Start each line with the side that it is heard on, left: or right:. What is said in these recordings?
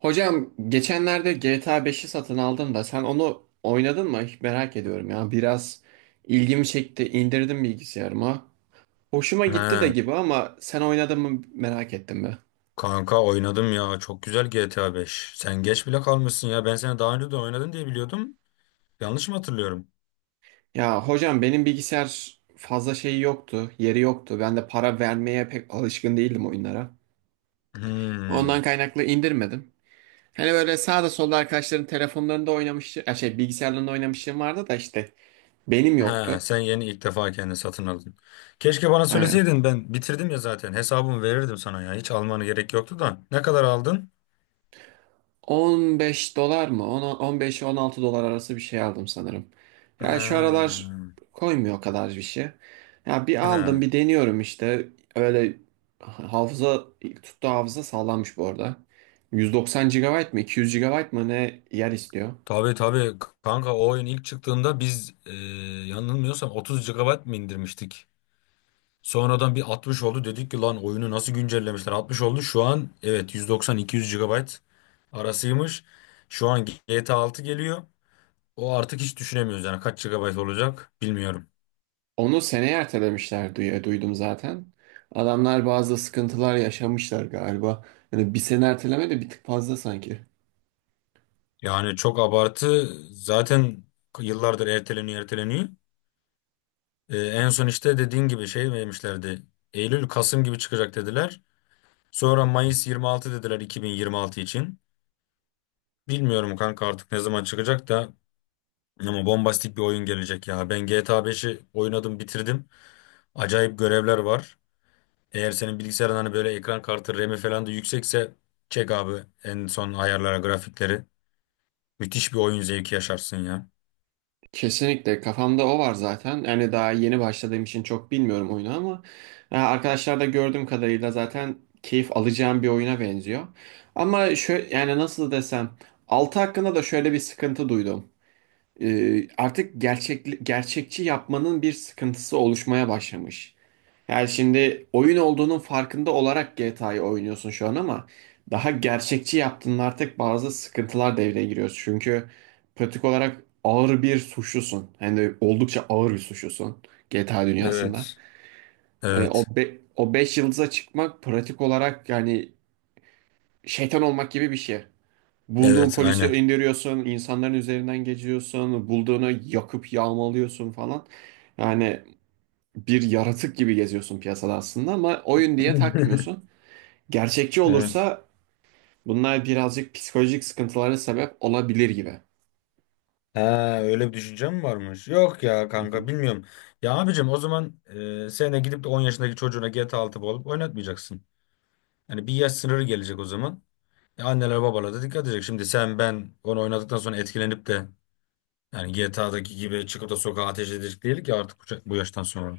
right: Hocam geçenlerde GTA 5'i satın aldım da sen onu oynadın mı? Hiç merak ediyorum ya. Biraz ilgimi çekti. İndirdim bilgisayarıma. Hoşuma gitti de
left: He,
right: gibi ama sen oynadın mı merak ettim be.
left: kanka oynadım ya. Çok güzel GTA 5. Sen geç bile kalmışsın ya. Ben seni daha önce de oynadın diye biliyordum. Yanlış mı hatırlıyorum?
right: Ya hocam benim bilgisayar fazla şeyi yoktu, yeri yoktu. Ben de para vermeye pek alışkın değildim oyunlara. Ondan
left: Hmm.
right: kaynaklı indirmedim. Hani böyle sağda solda arkadaşların telefonlarında oynamıştı, ya şey bilgisayarlarında oynamışlığım vardı da işte benim
left: He,
right: yoktu.
left: sen yeni ilk defa kendini satın aldın. Keşke bana
right: Aynen.
left: söyleseydin. Ben bitirdim ya zaten. Hesabımı verirdim sana ya. Hiç almanı gerek yoktu da. Ne kadar aldın?
right: 15 dolar mı? 15-16 dolar arası bir şey aldım sanırım.
left: He.
right: Ya şu aralar koymuyor o kadar bir şey. Ya bir aldım
left: He.
right: bir deniyorum işte. Öyle hafıza tuttu. Hafıza sağlammış bu arada. 190 GB mı 200 GB mı ne yer istiyor.
left: Tabii tabii kanka o oyun ilk çıktığında biz yanılmıyorsam 30 gigabayt mı indirmiştik? Sonradan bir 60 oldu. Dedik ki lan oyunu nasıl güncellemişler? 60 oldu. Şu an evet 190-200 GB arasıymış. Şu an GTA 6 geliyor. O artık hiç düşünemiyoruz yani kaç GB olacak bilmiyorum.
right: Onu seneye ertelemişler diye duydum zaten. Adamlar bazı sıkıntılar yaşamışlar galiba. Yani bir sene erteleme de bir tık fazla sanki.
left: Yani çok abartı. Zaten yıllardır erteleniyor erteleniyor. En son işte dediğin gibi şey vermişlerdi. Eylül Kasım gibi çıkacak dediler. Sonra Mayıs 26 dediler 2026 için. Bilmiyorum kanka artık ne zaman çıkacak da. Ama bombastik bir oyun gelecek ya. Ben GTA 5'i oynadım, bitirdim. Acayip görevler var. Eğer senin bilgisayarın hani böyle ekran kartı, RAM'i falan da yüksekse çek abi en son ayarlara, grafikleri. Müthiş bir oyun zevki yaşarsın ya.
right: Kesinlikle kafamda o var zaten. Yani daha yeni başladığım için çok bilmiyorum oyunu ama arkadaşlar da gördüğüm kadarıyla zaten keyif alacağım bir oyuna benziyor. Ama şöyle yani nasıl desem 6 hakkında da şöyle bir sıkıntı duydum. Artık gerçekçi yapmanın bir sıkıntısı oluşmaya başlamış. Yani şimdi oyun olduğunun farkında olarak GTA'yı oynuyorsun şu an ama daha gerçekçi yaptığında artık bazı sıkıntılar devreye giriyor. Çünkü pratik olarak ağır bir suçlusun. Hani oldukça ağır bir suçlusun GTA dünyasında.
left: Evet.
right: Hani
left: Evet.
right: o 5 yıldıza çıkmak pratik olarak yani şeytan olmak gibi bir şey. Bulduğun
left: Evet,
right: polisi
left: aynen.
right: indiriyorsun, insanların üzerinden geçiyorsun, bulduğunu yakıp yağmalıyorsun falan. Yani bir yaratık gibi geziyorsun piyasada aslında ama oyun diye takmıyorsun. Gerçekçi
left: Evet.
right: olursa bunlar birazcık psikolojik sıkıntılara sebep olabilir gibi.
left: Ha, öyle bir düşüncem mi varmış? Yok ya
right: Hı
left: kanka
right: hı.
left: bilmiyorum. Ya abicim o zaman sen de gidip de 10 yaşındaki çocuğuna GTA 6 alıp oynatmayacaksın. Yani bir yaş sınırı gelecek o zaman. Ya anneler babalar da dikkat edecek. Şimdi sen ben onu oynadıktan sonra etkilenip de yani GTA'daki gibi çıkıp da sokağa ateş edecek değil ki artık bu yaştan sonra.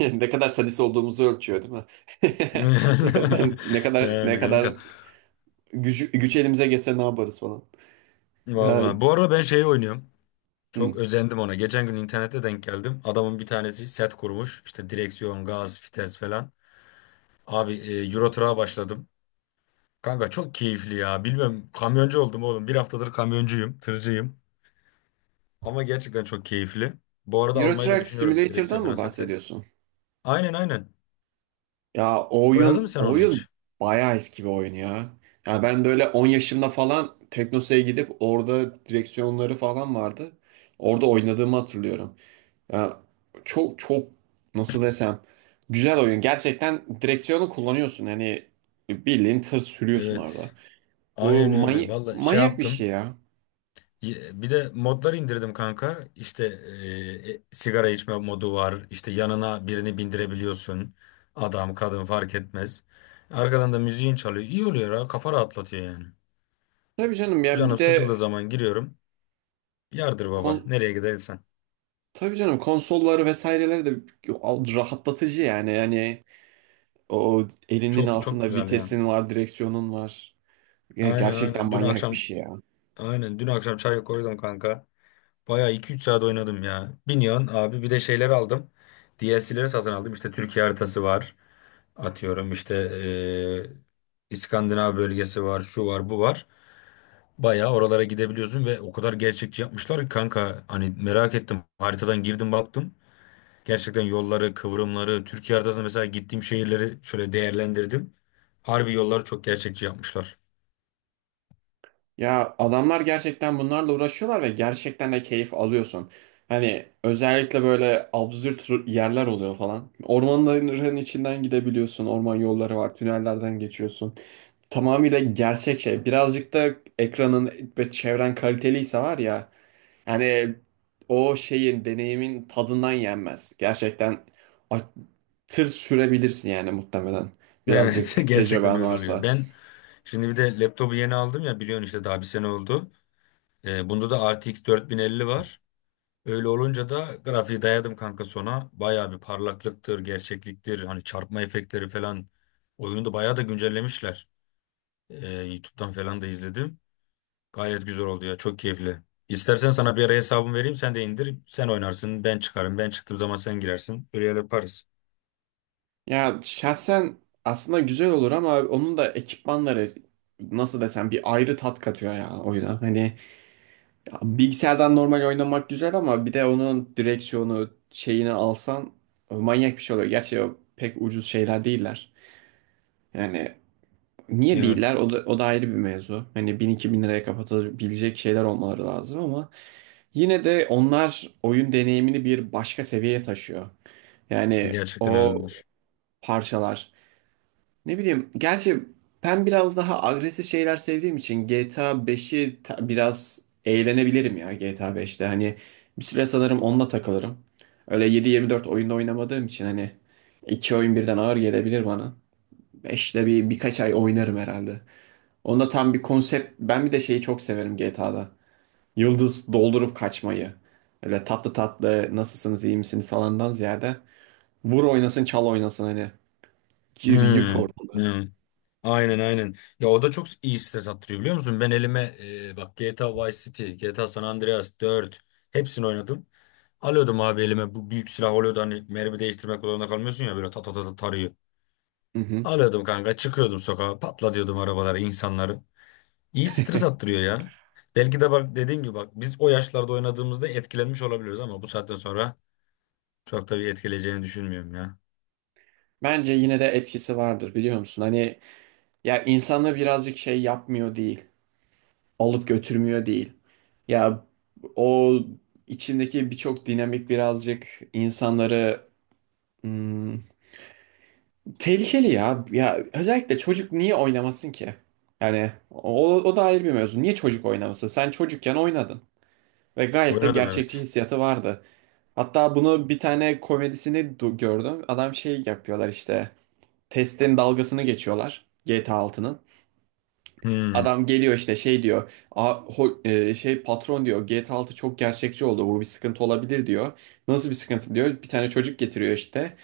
right: Ne kadar sadist olduğumuzu ölçüyor değil mi? Ne kadar ne kadar
left: Yani
right: ne
left: kanka.
right: kadar güç elimize geçse ne yaparız falan. Ya,
left: Vallahi. Bu arada ben şeyi oynuyorum. Çok
right: hı.
left: özendim ona. Geçen gün internette denk geldim. Adamın bir tanesi set kurmuş. İşte direksiyon, gaz, vites falan. Abi Euro Truck'a başladım. Kanka çok keyifli ya. Bilmem kamyoncu oldum oğlum. Bir haftadır kamyoncuyum, tırcıyım. Ama gerçekten çok keyifli. Bu arada
right: Euro
left: almayı da
right: Truck
left: düşünüyorum direksiyon
right: Simulator'dan
left: falan
right: mı
left: seti.
right: bahsediyorsun?
left: Aynen aynen.
right: Ya o
left: Oynadın mı
right: oyun
left: sen
right: o
left: onu
right: oyun
left: hiç?
right: bayağı eski bir oyun ya. Ya ben böyle 10 yaşımda falan Teknosa'ya gidip orada direksiyonları falan vardı. Orada oynadığımı hatırlıyorum. Ya çok çok nasıl desem güzel oyun. Gerçekten direksiyonu kullanıyorsun. Hani bildiğin tır sürüyorsun orada.
left: Evet.
right: Bu
left: Aynen öyle.
right: many
left: Valla şey
right: manyak bir şey
left: yaptım.
right: ya.
left: Bir de modlar indirdim kanka. İşte sigara içme modu var. İşte yanına birini bindirebiliyorsun. Adam, kadın fark etmez. Arkadan da müziğin çalıyor. İyi oluyor ha. Kafa rahatlatıyor yani.
right: Tabii canım ya bir
left: Canım
right: de
left: sıkıldığı zaman giriyorum. Yardır
right: kon
left: baba. Nereye gidersen.
right: tabii canım konsolları vesaireleri de rahatlatıcı yani. Yani o elinin
left: Çok çok
right: altında
left: güzel ya.
right: vitesin var, direksiyonun var. Ya
left: Aynen
right: gerçekten
left: aynen. Dün
right: manyak bir
left: akşam
right: şey ya.
left: aynen dün akşam çay koydum kanka. Bayağı iki üç saat oynadım ya. Binion abi bir de şeyler aldım. DLC'leri satın aldım. İşte Türkiye haritası var. Atıyorum işte eee, İskandinav bölgesi var. Şu var bu var. Bayağı oralara gidebiliyorsun ve o kadar gerçekçi yapmışlar ki kanka hani merak ettim. Haritadan girdim baktım. Gerçekten yolları, kıvrımları, Türkiye haritasında mesela gittiğim şehirleri şöyle değerlendirdim. Harbi yolları çok gerçekçi yapmışlar.
right: Ya adamlar gerçekten bunlarla uğraşıyorlar ve gerçekten de keyif alıyorsun. Hani özellikle böyle absürt yerler oluyor falan. Ormanların içinden gidebiliyorsun. Orman yolları var. Tünellerden geçiyorsun. Tamamıyla gerçek şey. Birazcık da ekranın ve çevren kaliteliyse var ya. Yani o şeyin, deneyimin tadından yenmez. Gerçekten a- tır sürebilirsin yani muhtemelen.
left: Evet
right: Birazcık
left: gerçekten
right: tecrüben
left: öyle oluyor.
right: varsa.
left: Ben şimdi bir de laptopu yeni aldım ya biliyorsun işte daha bir sene oldu. Bunda da RTX 4050 var. Öyle olunca da grafiği dayadım kanka sona. Bayağı bir parlaklıktır, gerçekliktir. Hani çarpma efektleri falan. Oyunu da bayağı da güncellemişler. YouTube'dan falan da izledim. Gayet güzel oldu ya. Çok keyifli. İstersen sana bir ara hesabımı vereyim. Sen de indir. Sen oynarsın. Ben çıkarım. Ben çıktığım zaman sen girersin. Öyle yaparız.
right: Ya şahsen aslında güzel olur ama onun da ekipmanları nasıl desem bir ayrı tat katıyor ya oyuna. Hani bilgisayardan normal oynamak güzel ama bir de onun direksiyonu şeyini alsan manyak bir şey oluyor. Gerçi o pek ucuz şeyler değiller. Yani niye
left: Evet.
right: değiller? O da, o da ayrı bir mevzu. Hani 1000-2000 liraya kapatabilecek şeyler olmaları lazım ama yine de onlar oyun deneyimini bir başka seviyeye taşıyor. Yani
left: Gerçekten
right: o
left: öyledir.
right: parçalar. Ne bileyim, gerçi ben biraz daha agresif şeyler sevdiğim için GTA 5'i biraz eğlenebilirim ya GTA 5'te. Hani bir süre sanırım onunla takılırım. Öyle 7-24 oyunda oynamadığım için hani iki oyun birden ağır gelebilir bana. 5'te birkaç ay oynarım herhalde. Onda tam bir konsept. Ben bir de şeyi çok severim GTA'da. Yıldız doldurup kaçmayı. Öyle tatlı tatlı nasılsınız iyi misiniz falandan ziyade. Vur oynasın çal oynasın hani. Gir yık
left: Hmm.
right: orada.
left: Hmm. Aynen aynen. Ya o da çok iyi stres attırıyor biliyor musun? Ben elime bak GTA Vice City, GTA San Andreas 4 hepsini oynadım. Alıyordum abi elime bu büyük silah oluyordu hani mermi değiştirmek zorunda kalmıyorsun ya böyle ta ta ta ta tarıyor.
right: Hı hı.
left: Alıyordum kanka çıkıyordum sokağa patla diyordum arabalara insanları. İyi stres attırıyor ya. Belki de bak dediğin gibi bak biz o yaşlarda oynadığımızda etkilenmiş olabiliriz ama bu saatten sonra çok da bir etkileyeceğini düşünmüyorum ya.
right: Bence yine de etkisi vardır biliyor musun? Hani ya insanı birazcık şey yapmıyor değil. Alıp götürmüyor değil. Ya o içindeki birçok dinamik birazcık insanları hmm, Tehlikeli ya. Ya özellikle çocuk niye oynamasın ki? Yani o, o da ayrı bir mevzu. Niye çocuk oynamasın? Sen çocukken oynadın ve gayet de
left: Oynadım
right: gerçekçi
left: evet.
right: hissiyatı vardı. Hatta bunu bir tane komedisini gördüm. Adam şey yapıyorlar işte. Testin dalgasını geçiyorlar GTA 6'nın.
left: Hmm.
right: Adam geliyor işte şey diyor. Şey patron diyor GTA 6 çok gerçekçi oldu. Bu bir sıkıntı olabilir diyor. Nasıl bir sıkıntı diyor. Bir tane çocuk getiriyor işte.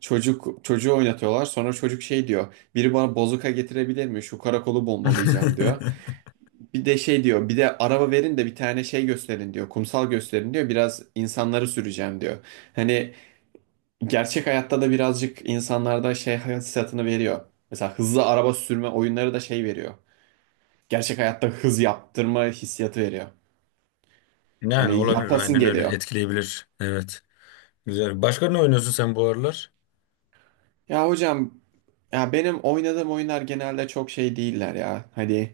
right: Çocuk çocuğu oynatıyorlar. Sonra çocuk şey diyor. Biri bana bozuka getirebilir mi? Şu karakolu bombalayacağım diyor. Bir de şey diyor. Bir de araba verin de bir tane şey gösterin diyor. Kumsal gösterin diyor. Biraz insanları süreceğim diyor. Hani gerçek hayatta da birazcık insanlarda şey hissiyatını veriyor. Mesela hızlı araba sürme oyunları da şey veriyor. Gerçek hayatta hız yaptırma hissiyatı veriyor.
left: Yani
right: Hani
left: olabilir
right: yapasın
left: aynen öyle
right: geliyor.
left: etkileyebilir. Evet. Güzel. Başka ne oynuyorsun sen bu aralar?
right: Ya hocam ya benim oynadığım oyunlar genelde çok şey değiller ya. Hani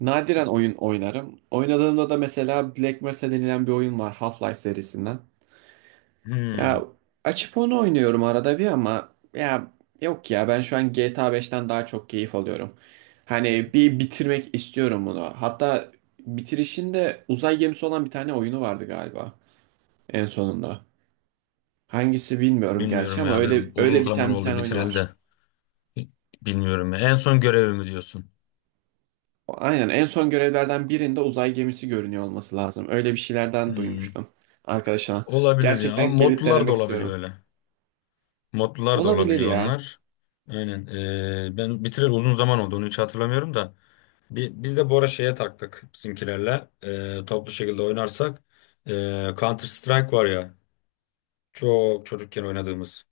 right: nadiren oyun oynarım. Oynadığımda da mesela Black Mesa denilen bir oyun var Half-Life serisinden.
left: Hmm,
right: Ya açıp onu oynuyorum arada bir ama ya yok ya ben şu an GTA 5'ten daha çok keyif alıyorum. Hani bir bitirmek istiyorum bunu. Hatta bitirişinde uzay gemisi olan bir tane oyunu vardı galiba en sonunda. Hangisi bilmiyorum gerçi
left: Bilmiyorum
right: ama
left: ya ben
right: öyle
left: uzun
right: öyle
left: zaman
right: biten bir
left: oldu
right: tane oyunu
left: bitireli de.
right: var.
left: Bilmiyorum ya. En son görevi mi diyorsun?
right: Aynen en son görevlerden birinde uzay gemisi görünüyor olması lazım. Öyle bir şeylerden
left: Hmm,
right: duymuştum arkadaşıma.
left: Olabilir ya. Ama
right: Gerçekten gelip
left: modlular da
right: denemek
left: olabiliyor
right: istiyorum.
left: öyle. Modlular da
right: Olabilir
left: olabiliyor
right: ya.
left: onlar. Aynen. Ben bitireli uzun zaman oldu. Onu hiç hatırlamıyorum da. Biz de bu ara şeye taktık bizimkilerle. Toplu şekilde oynarsak. Counter Strike var ya. Çok çocukken oynadığımız.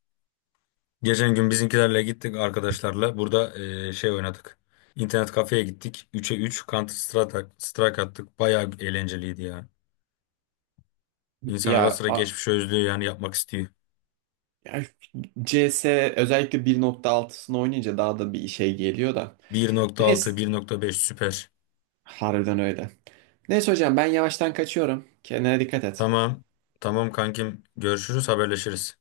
left: Geçen gün bizimkilerle gittik arkadaşlarla. Burada şey oynadık. İnternet kafeye gittik. 3'e 3 Counter Strike, attık. Bayağı eğlenceliydi ya. İnsan ara
right: Ya,
left: sıra
right: a-
left: geçmişi özlüyor yani yapmak istiyor.
right: ya, CS özellikle 1.6'sını oynayınca daha da bir şey geliyor da.
left: 1.6,
right: Neyse
left: 1.5 süper.
right: harbiden öyle. Neyse hocam ben yavaştan kaçıyorum. Kendine dikkat et.
left: Tamam. Tamam kankim. Görüşürüz, haberleşiriz.